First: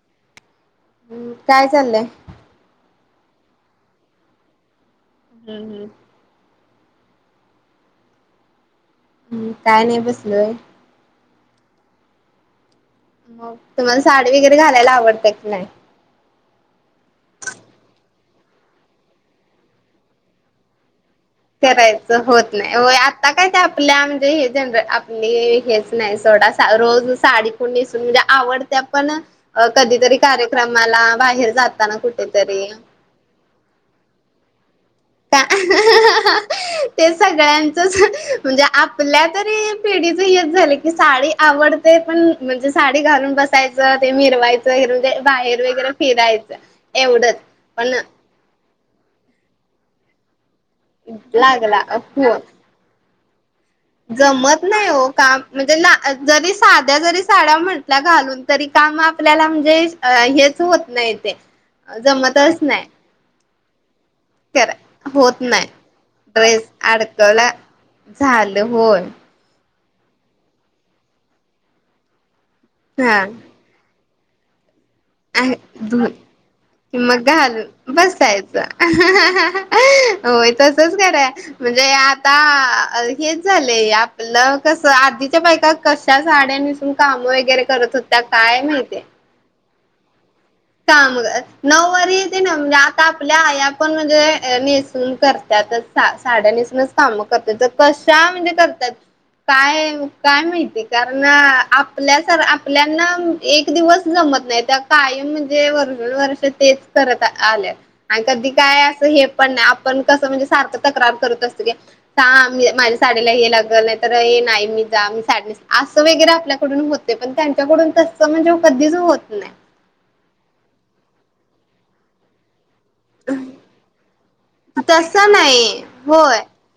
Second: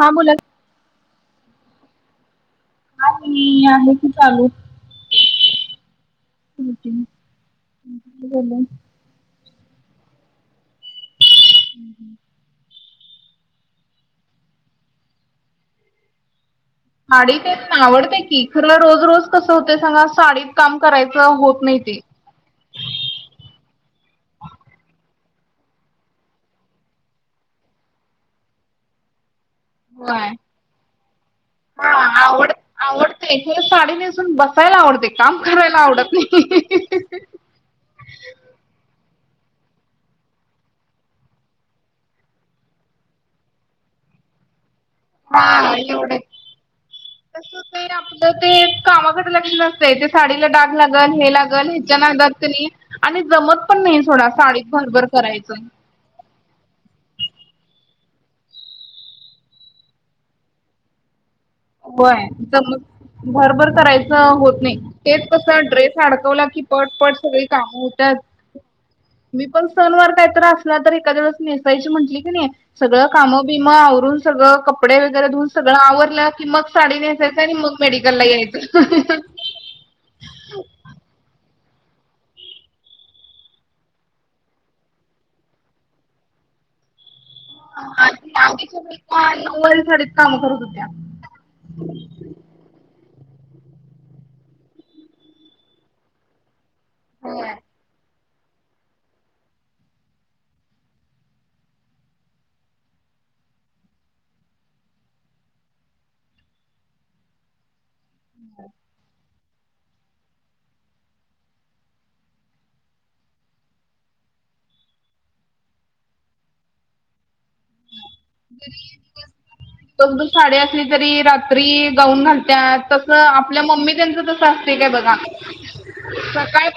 हां बोला हम्म काय चाललंय? काय नाही, आहे की चालू. हम्म हम्म [inaudible] हम्म, काय नाही बसलोय. मग तुम्हाला साडी वगैरे घालायला आवडतय की नाही? साडी तेन आवडतय की, खरं रोज रोज कसं होतय सांगा? साडीत काम करायचं होत नाही ते. करायचं होत नाही होय आता काय ते आपल्या म्हणजे हे जनरे आपली हेच नाही सोडा, रोज साडी नेसुन म्हणजे आवडत्या पण अं कधीतरी होय. कार्यक्रमाला, बाहेर जाताना कुठेतरी ते साडी नेसून बसायला आवडतय काम का करायला आवडत नाही. तसं म्हणजे आपल्या तरी पिढीच हेच झालं की, साडी आवड ते पण म्हणजे साडी घालून बसायचं, ते मिरवायचं हे रून ते बाहेर हा वगैरे एवढे फिरायचं एवढंच पण तर ते कामाकडे लक्ष नसतय ते साडीला डाग लागल हे लागल लागला हेच्या नादात हो क नाही. आणि जमत. पण नाही सोडा जमत साडीत नाही ओ भरभर काम करायचं. म्हणजे ना. जरी साध्या जरी साड्या म्हटला घालून तरी काम आपल्याला म्हणजे हेच होत नाहीत. ते, होय जमतच जम नाही भरभर करायचं. तसं होत खर नाही तेच होत कस नाही ड्रेस अडकवला की ड्रेस पट पट सगळी अडकवला काम होतात. झालं होय ''मी पण सण वार काहीत असला तर एखादेळेस नेसायची म्हटली की, नाही सगळं हा काम बिम. मग आवरून सगळं कपडे वगैरे धुन सगळ आवरलं. कि, मग सााडी मग नेसायचं आणि मग घालून मेडिकलला बसायचं यायचं. होय तसच करा. म्हणजे आता हेच झालंय आपलं कस आधीच्या बायका. कशा साड्या नेसून काम वगैरे. करत होत्या काय आधीच्या माहितीय बायका नौवारी साडी नेसून काम करत होत्या. मग नऊवारीेत ना म्हणजे आता आपल्या आई पण म्हणजे नेसून करतात. सा साड्यानीसूनच काम करत होय. तर कशा म्हणजे करतात. काय काय माहिती कारण आपल्यासार आपल्याना एक दिवस जमत नाहीत. त्या कायम म्हणजे वर्षानवर्ष तेच करत आले आणि कधी काय अस हे, पण आपण कसं म्हणजे सारखं तक्रार करत असत कि, थांब माझ्या साडीयला हे लागल नाही तर हे नाही मी जा मी साड असं वगैरे आपल्याकडून होत. ते पण त्यांच्याकडून तस म्हणजे कधीच होत नाही. कोण कोण साडे असली तरी रात्री गाऊन घालत्यात. च आपल्या मम्मी त्यांच तस असते काय बघा तसं नाही होय. सकाळी.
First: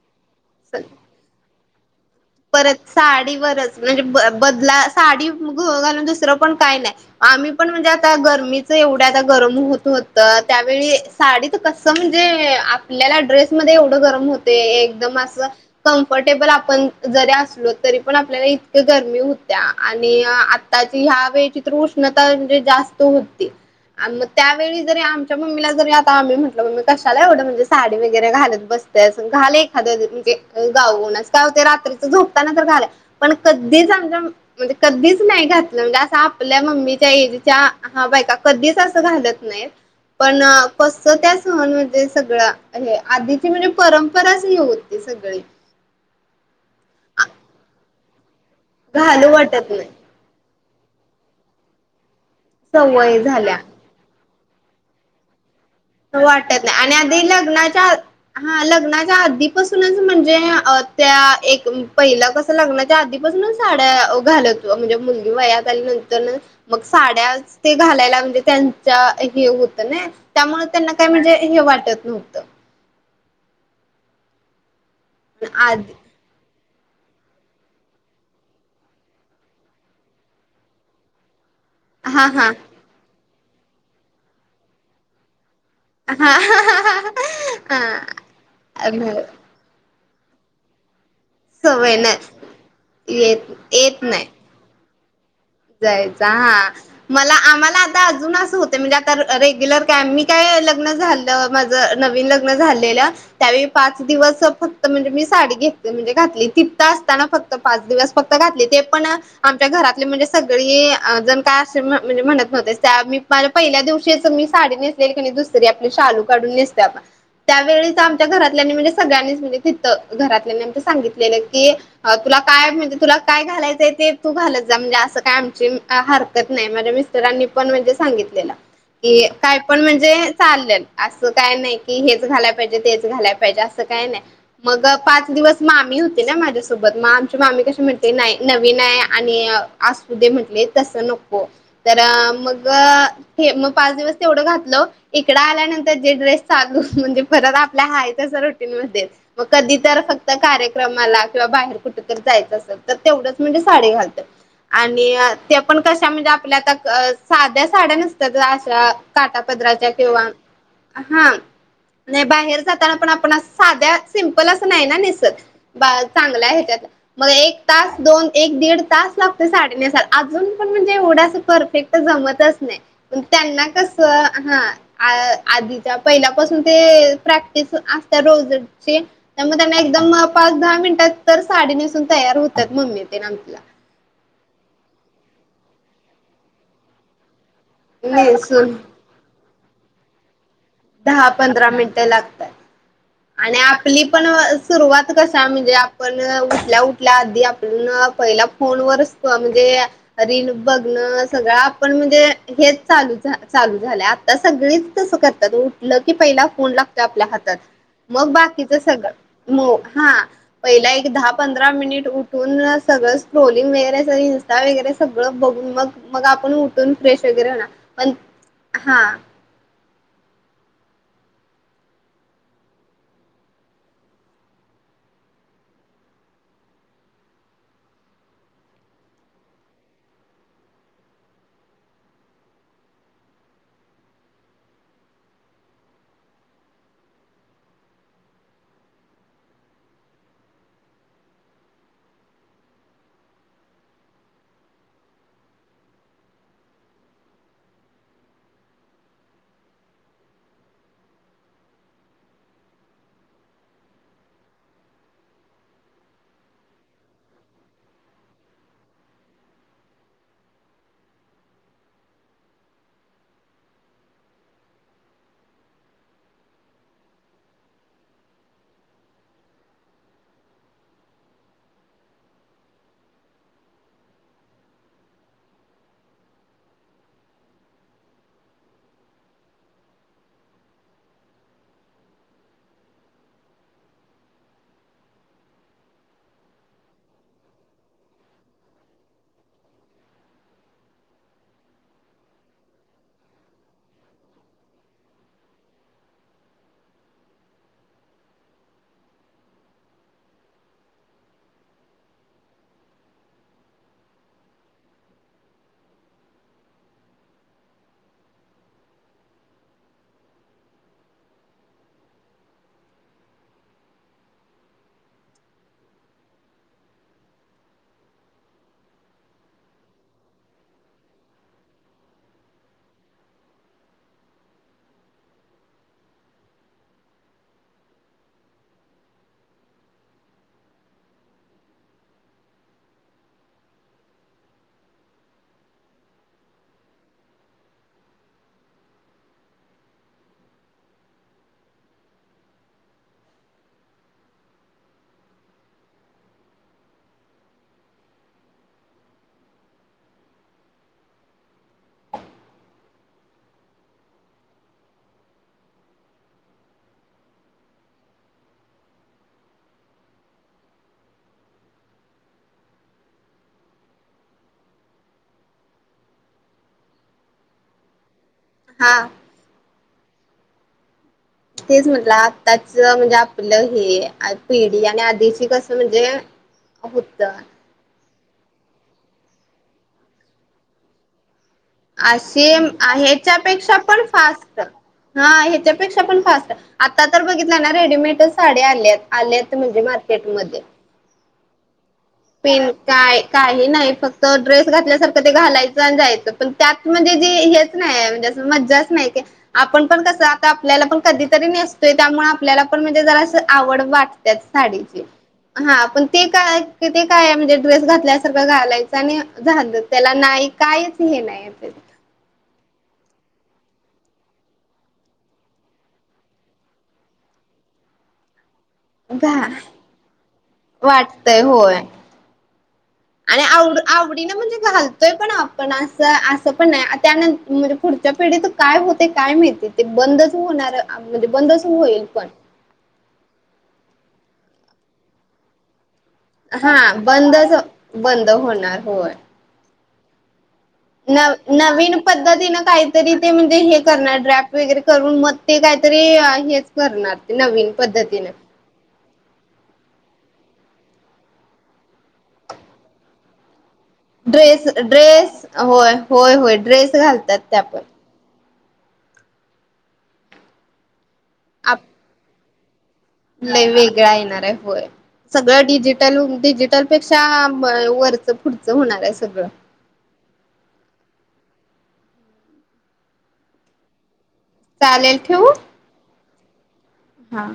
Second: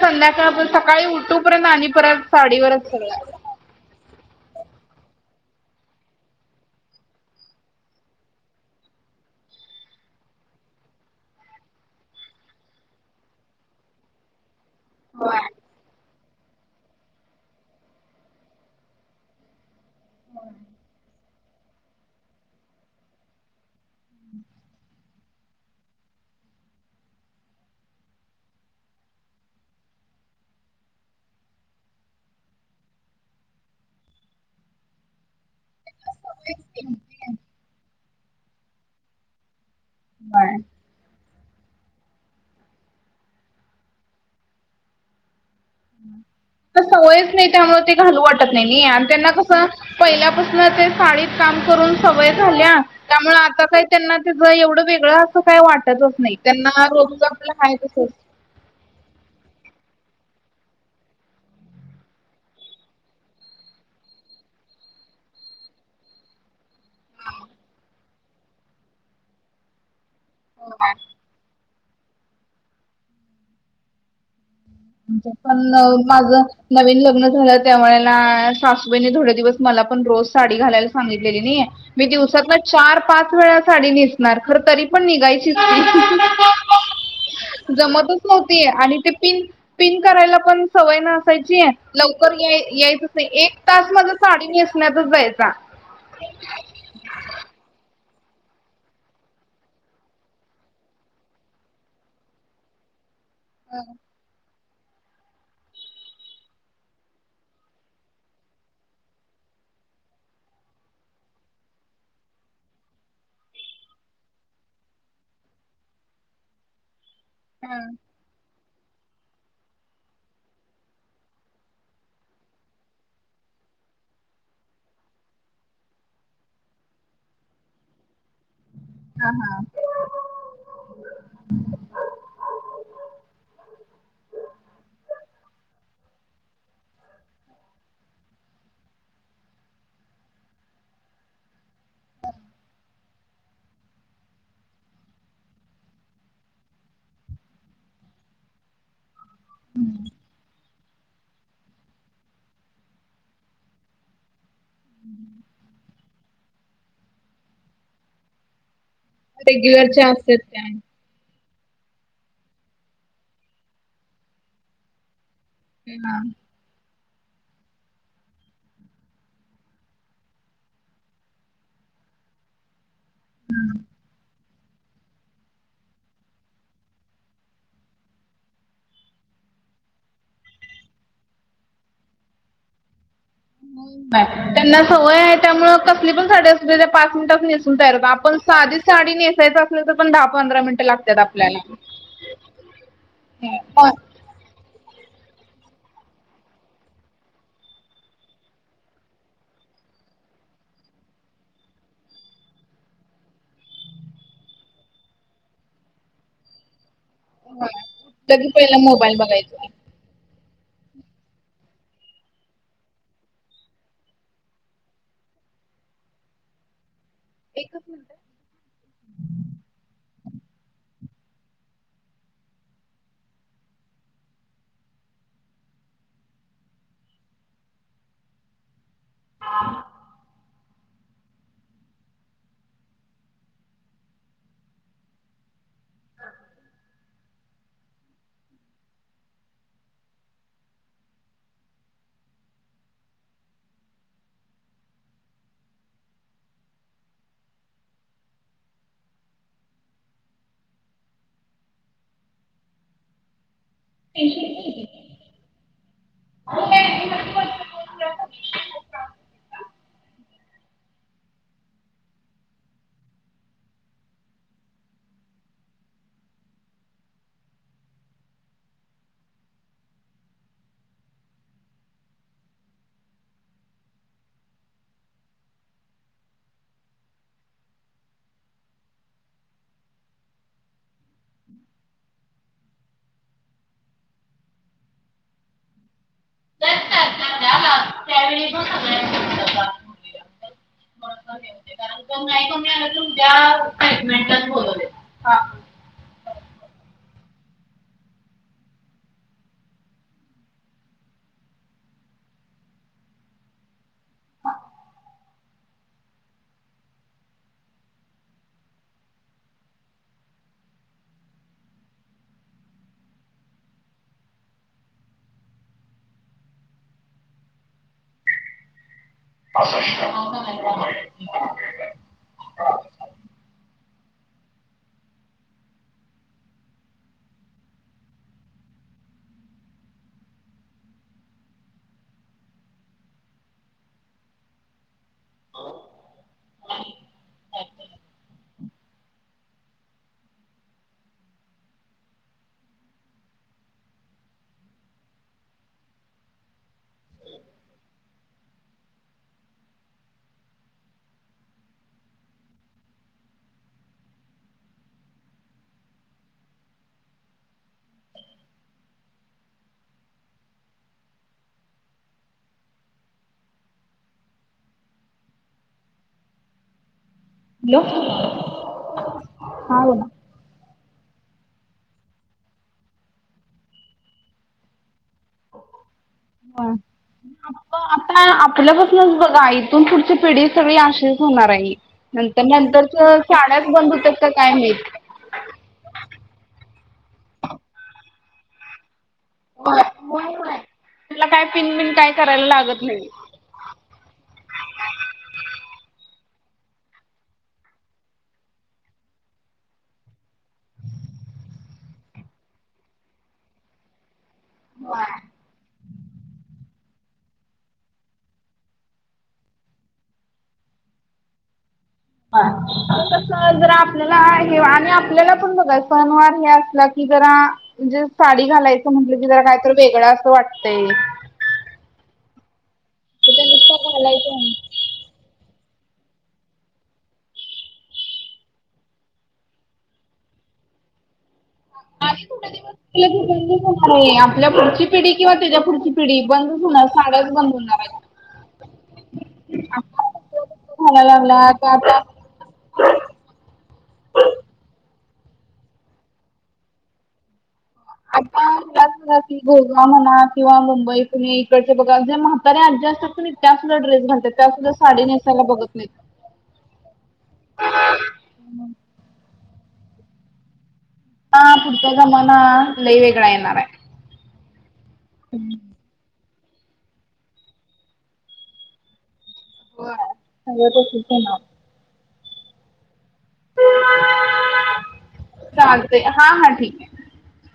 संध्याकाळण सकाळी उठूपर्यंत आणि परत. परत साडीवरच सगळं साडीवरच म्हणजे ब बदला साडी घालून दुसरं पण काय नाही. आम्ही पण म्हणजे आता गरमीच एवढ्या आता गरम होत होत त्यावेळी. साडी कसं म्हणजे आपल्याला ड्रेसमध्ये एवढं गरम होत. ते एकदम होय. असं कम्फर्टेबल आपण. जरी असलो तरी पण आपल्याला इतक्या गरमी होत्या आणि आताची ह्या वेळची. तर उष्णता म्हणजे जास्त होती आणि मग त्यावेळी जरी आम्ही. च्या मम्मीला जरी आता आम्ही म्हटलं मम्मी कशाला एवढं म्हणजे साडी वगरे घलत बसते अस घाल एखाद्या ज म्हणजे. गावणच काय होतंय रात्री. झोताना पण घालायचं कधीच आम म्हणजे कधीच नाही घात ''--'' म्हणजे असं आपल्या मम्मीच्या एजच्या हा बायका कधीच असं घालत नाही. पण कस त्या सहणमध्ये सगळा हे आधीची म्हणजे परंपराच होती सगळी. त सवयच नाही त्यामुळे ते घालू वाटत नाही नाही आणि त्यांना घालू कसं. वाटत नाही पहिल्यापासून ते साडीत काम करून सवय झाल्या सवय त्यामुळे झाल्या. आता काही. त्यांना त्याच एवढं वेगळं असं काही वाटतच नाही वाटत त्यांना आणि रोज आधी आपलं हाय लग्नाच्या तस. हा लग्नाच्या आधीपासूनच म्हणजे त्या एक पहिलं कस. लग्नाच्या आधीपासूनच साड्या घालत म्हणजे मुलगी वयात आली नंतर. मग साड्या ते घालायला म्हणजे त्यांच्या हे होतं नाय त्यामुळे. त्यांना होय. काय म्हणजे हे वाटत नव्हतं. पण आधी माझ. नवीन लग्न झालं त्यावेळेला सासूबाईने थोडे्या दिवस मला पण रोज साडी घालायला सांगितलेली नये. मी हा हा दिवसातन चार पाच वेळा साडी नेसणार, खर तरी पण निघायच चीच, हा जमतच नव्हती आणि ते हा पिन पिन करायला पण सवय नसायची, सवय लवकर नाही याय यायच तर, येत एक तास येत माझा नाही साडी नेसण्यातच जायचा. जायचा हा. मला आम्हाला, आता अजून असं होत. म्हणजे, आता रेग्युलर काय, मी काय लग्न झाल माझ नवीन लग्न झालेलं. त्यावेळी पाच दिवस फक् म्हणजे, मी साडी घेतली म्हणजे, घातली. तिथ असताना फक्त पाच दिवस फक्त घातली. ते पण आमच्या घरातले म्हणजे सगळी जण काय अस म्हणजे, म्हणत नव्हते, त्या मी माझ्या पहिल्या दिवशी मी साडी ने सलेली का नाय, दुसरी आपले शालू काढून नेसतो, आपण हा त्यावेळी आम च्या घरातल्यानी म्हणजे, सगळ्यांनीच म्हणजे तिथं, घरातल्यानी सांगितलेलं की, अं तुला काय म्हणजे, तुला काय घालायचंय, ते तू घालत जा म्हणजे, असं काय आमची हरकत नाही, माझ्या मिस्टरांनी पण म्हणजे सांगितलेलं. ए, काय पण म्हणजे! चाललं, असं काय नाही की, हेच घालायला पाहिजे तेच घालायला पाहिजे, असं काय नाही. मग पाच दिवस मामी होती ना, माझ्यासोबत मग आमची मामी कशी म्हणते नाही. नवीन आहे. आणि असू दे म्हटले, तस नको तर मग हे, मग पाच दिवस तेवढं घातलं इकड आल्यानंतर जे ड्रेस चालू म्हणजे, परत आपल्या हाय तस रुटीनमध्ये मग कधी तर फक्त कार्य क्रमाला किंवा बाहेर कुठेतरी जायचं असेल तर, तेवढंच म्हणजे साडी घालतात. आणि ते पण कशा म्हणजे आपल्या आता साध्या साड्या नसतात अशा काटा पदराच्या रेग्युलरच्या किंवा असतात त्या हा, नाही बाहेर जाताना पण, आपण असं साध्या सिम्पल असं नाही, ना नेसतं बा हा चांगल्या हेच्यात, मग एक तास दोन, एक दीड तास लागतो साडी नेसायला. अजून पण म्हणजे, एवढं असं परफेक्ट जमतच नाही. त्यांना कसं हा, आधीच्या पहिल्यापासून ते प्रॅक्टिस असत्या रोजचे त्या, मग त्यांना एकदम पाच दहा मिनिटातं तर साडी नेसून तयार होतात. मम्मी तेन आमची त्यांना सवय आहे. त्यामुळे कसली पण साडी असू द्या. त्या पाच मिनिटात नेसून तयार होतात. आपण नेसून साधी साडी नेसायचं असल, तर पण दहा पंधरा मिनिट दहा पंधरा मिनटं लागतात. आणि हं. आपली पण अ स सुरुवात कसा म्हणजे, आपण उठल्या, उठल्या आधी आपण पहिल्या फोनवर म्हणजे रिलस बघणं, सगळं आपण म्हणजे, हेच चालू झालंय आता सगळीच तस कर तात. उठलं की पहिला फोन ला आपल्या हातात, मग लगे बाकीच पहिला मोबाईल सगळं बघायचा मग हा पहिला एक दहा पंधरा मिनिट उठून सगळं स्टोरी वगैरे, इन्स्टा वगैरे, सगळं बघून मग मग, आपण उठून फ्रेश वगैरे होणार एकच मिनिट पण तेच हा [unintelligible] तर [unintelligible] का? थोडंसं हे होते, नाही कमी आलं, तर उद्या हजबंड ला बोलवलं. [unintelligible] हा हॅलो [unintelligible] तेच म्हटलं, आताच म्हणजे, आपलं हे पिढी आणि आधीची कसं म्हणजे [unintelligible] होत हो आता आपल्यापासूनच बघा. इथून पुढची पिढी सगळी अशीच होणार आहे. नंतर अशी नंतर त शाळाच ह्याच्यापेक्षा बंद पण होतात का काय फास्ट माहीत? हा. ह्याच्यापेक्षा पण फास्ट ए. आत्ता तर बघितलं ना रेडीमेडच साड्या आल्या आहेत. आल्यात म्हणजे मार्केटमध्ये. तुला काय पिन बिन काय? करायला पिन लागत नाही काय? काही नाही. फक्त ड्रेस घातल्यासारखं ते घालायचं आणि जायचं. पण त्यात म्हणजे जे हेच- नाही. म्हणजे अस मज्जाच नाही ते. आपण पण कसं? आता आपल्याला पण कधीतरी नेसतोय. त्यामुळे आपल्याला पण म्हणजे जरा आवड वाटतेच. साडीची. हा. पण ते काय- त ते काय म्हणजे ड्रेस घातल्यासारखं घालायच आणि झाल. त्याला नाही काहीच हे नाही. कायमचेच. पाणी चा आवाज आहे ते कस जरा आपल्याला हे. आणि आपल्याला पण बघा सणवार हे असला की जरा- म्हणजे साडी घालायचं म्हटलं की, जरा घा काय तर वेगळं असं वाटतंय. वाटतय होय आणि आवड त्यानुसार आवडी न घालायचं म्हणजे घाल- -तोय पण आपण अस. असं पण नाही त्यान म्हणजे, पुढच्या पिढीच काय होतय काय माहिती? ते बंदच होणार म्हणजे बंद- [inaudible] आपल्या पुढची पिढी किंवा त्याच्या पुढची पिढी. बंदच होणार. हा साड्याच बंद बंदच होणारयेत. बंद होणार होय [unintelligible] लागला आता आता. का तिन काहीतरी ते म्हणजे हे करणार. ड्रॅफ्ट वगैरे करून मग ते काहीतरी हेच- करणार ते नवीन पद्धतीने. आता त्याच बघा गोवा म्हणा किंवा मुंबई, पुुणे इकडचे बघा. जे म्हाताऱ्या आज्या असतात की नाही त्या सुद्धा ड्रेस- घालतात. त्या ड्रेस सुद्धा साडी नेसायला ड्रेस बघत नाहीत. होय होय. होय. ड्रेस घालतात त्या पण. हा पुढचा जमाना लई वेग- लई वेगळा येणार ए. होय. सगळ डिजिट- -टल होऊन डिजिटल पेक्षा वरचं, पुढचं होणार आहे सगळं. होय, सगळं तसच होणार. चालेल. ठेवू? चालतय. हा. हा. ठीक आहे. हा.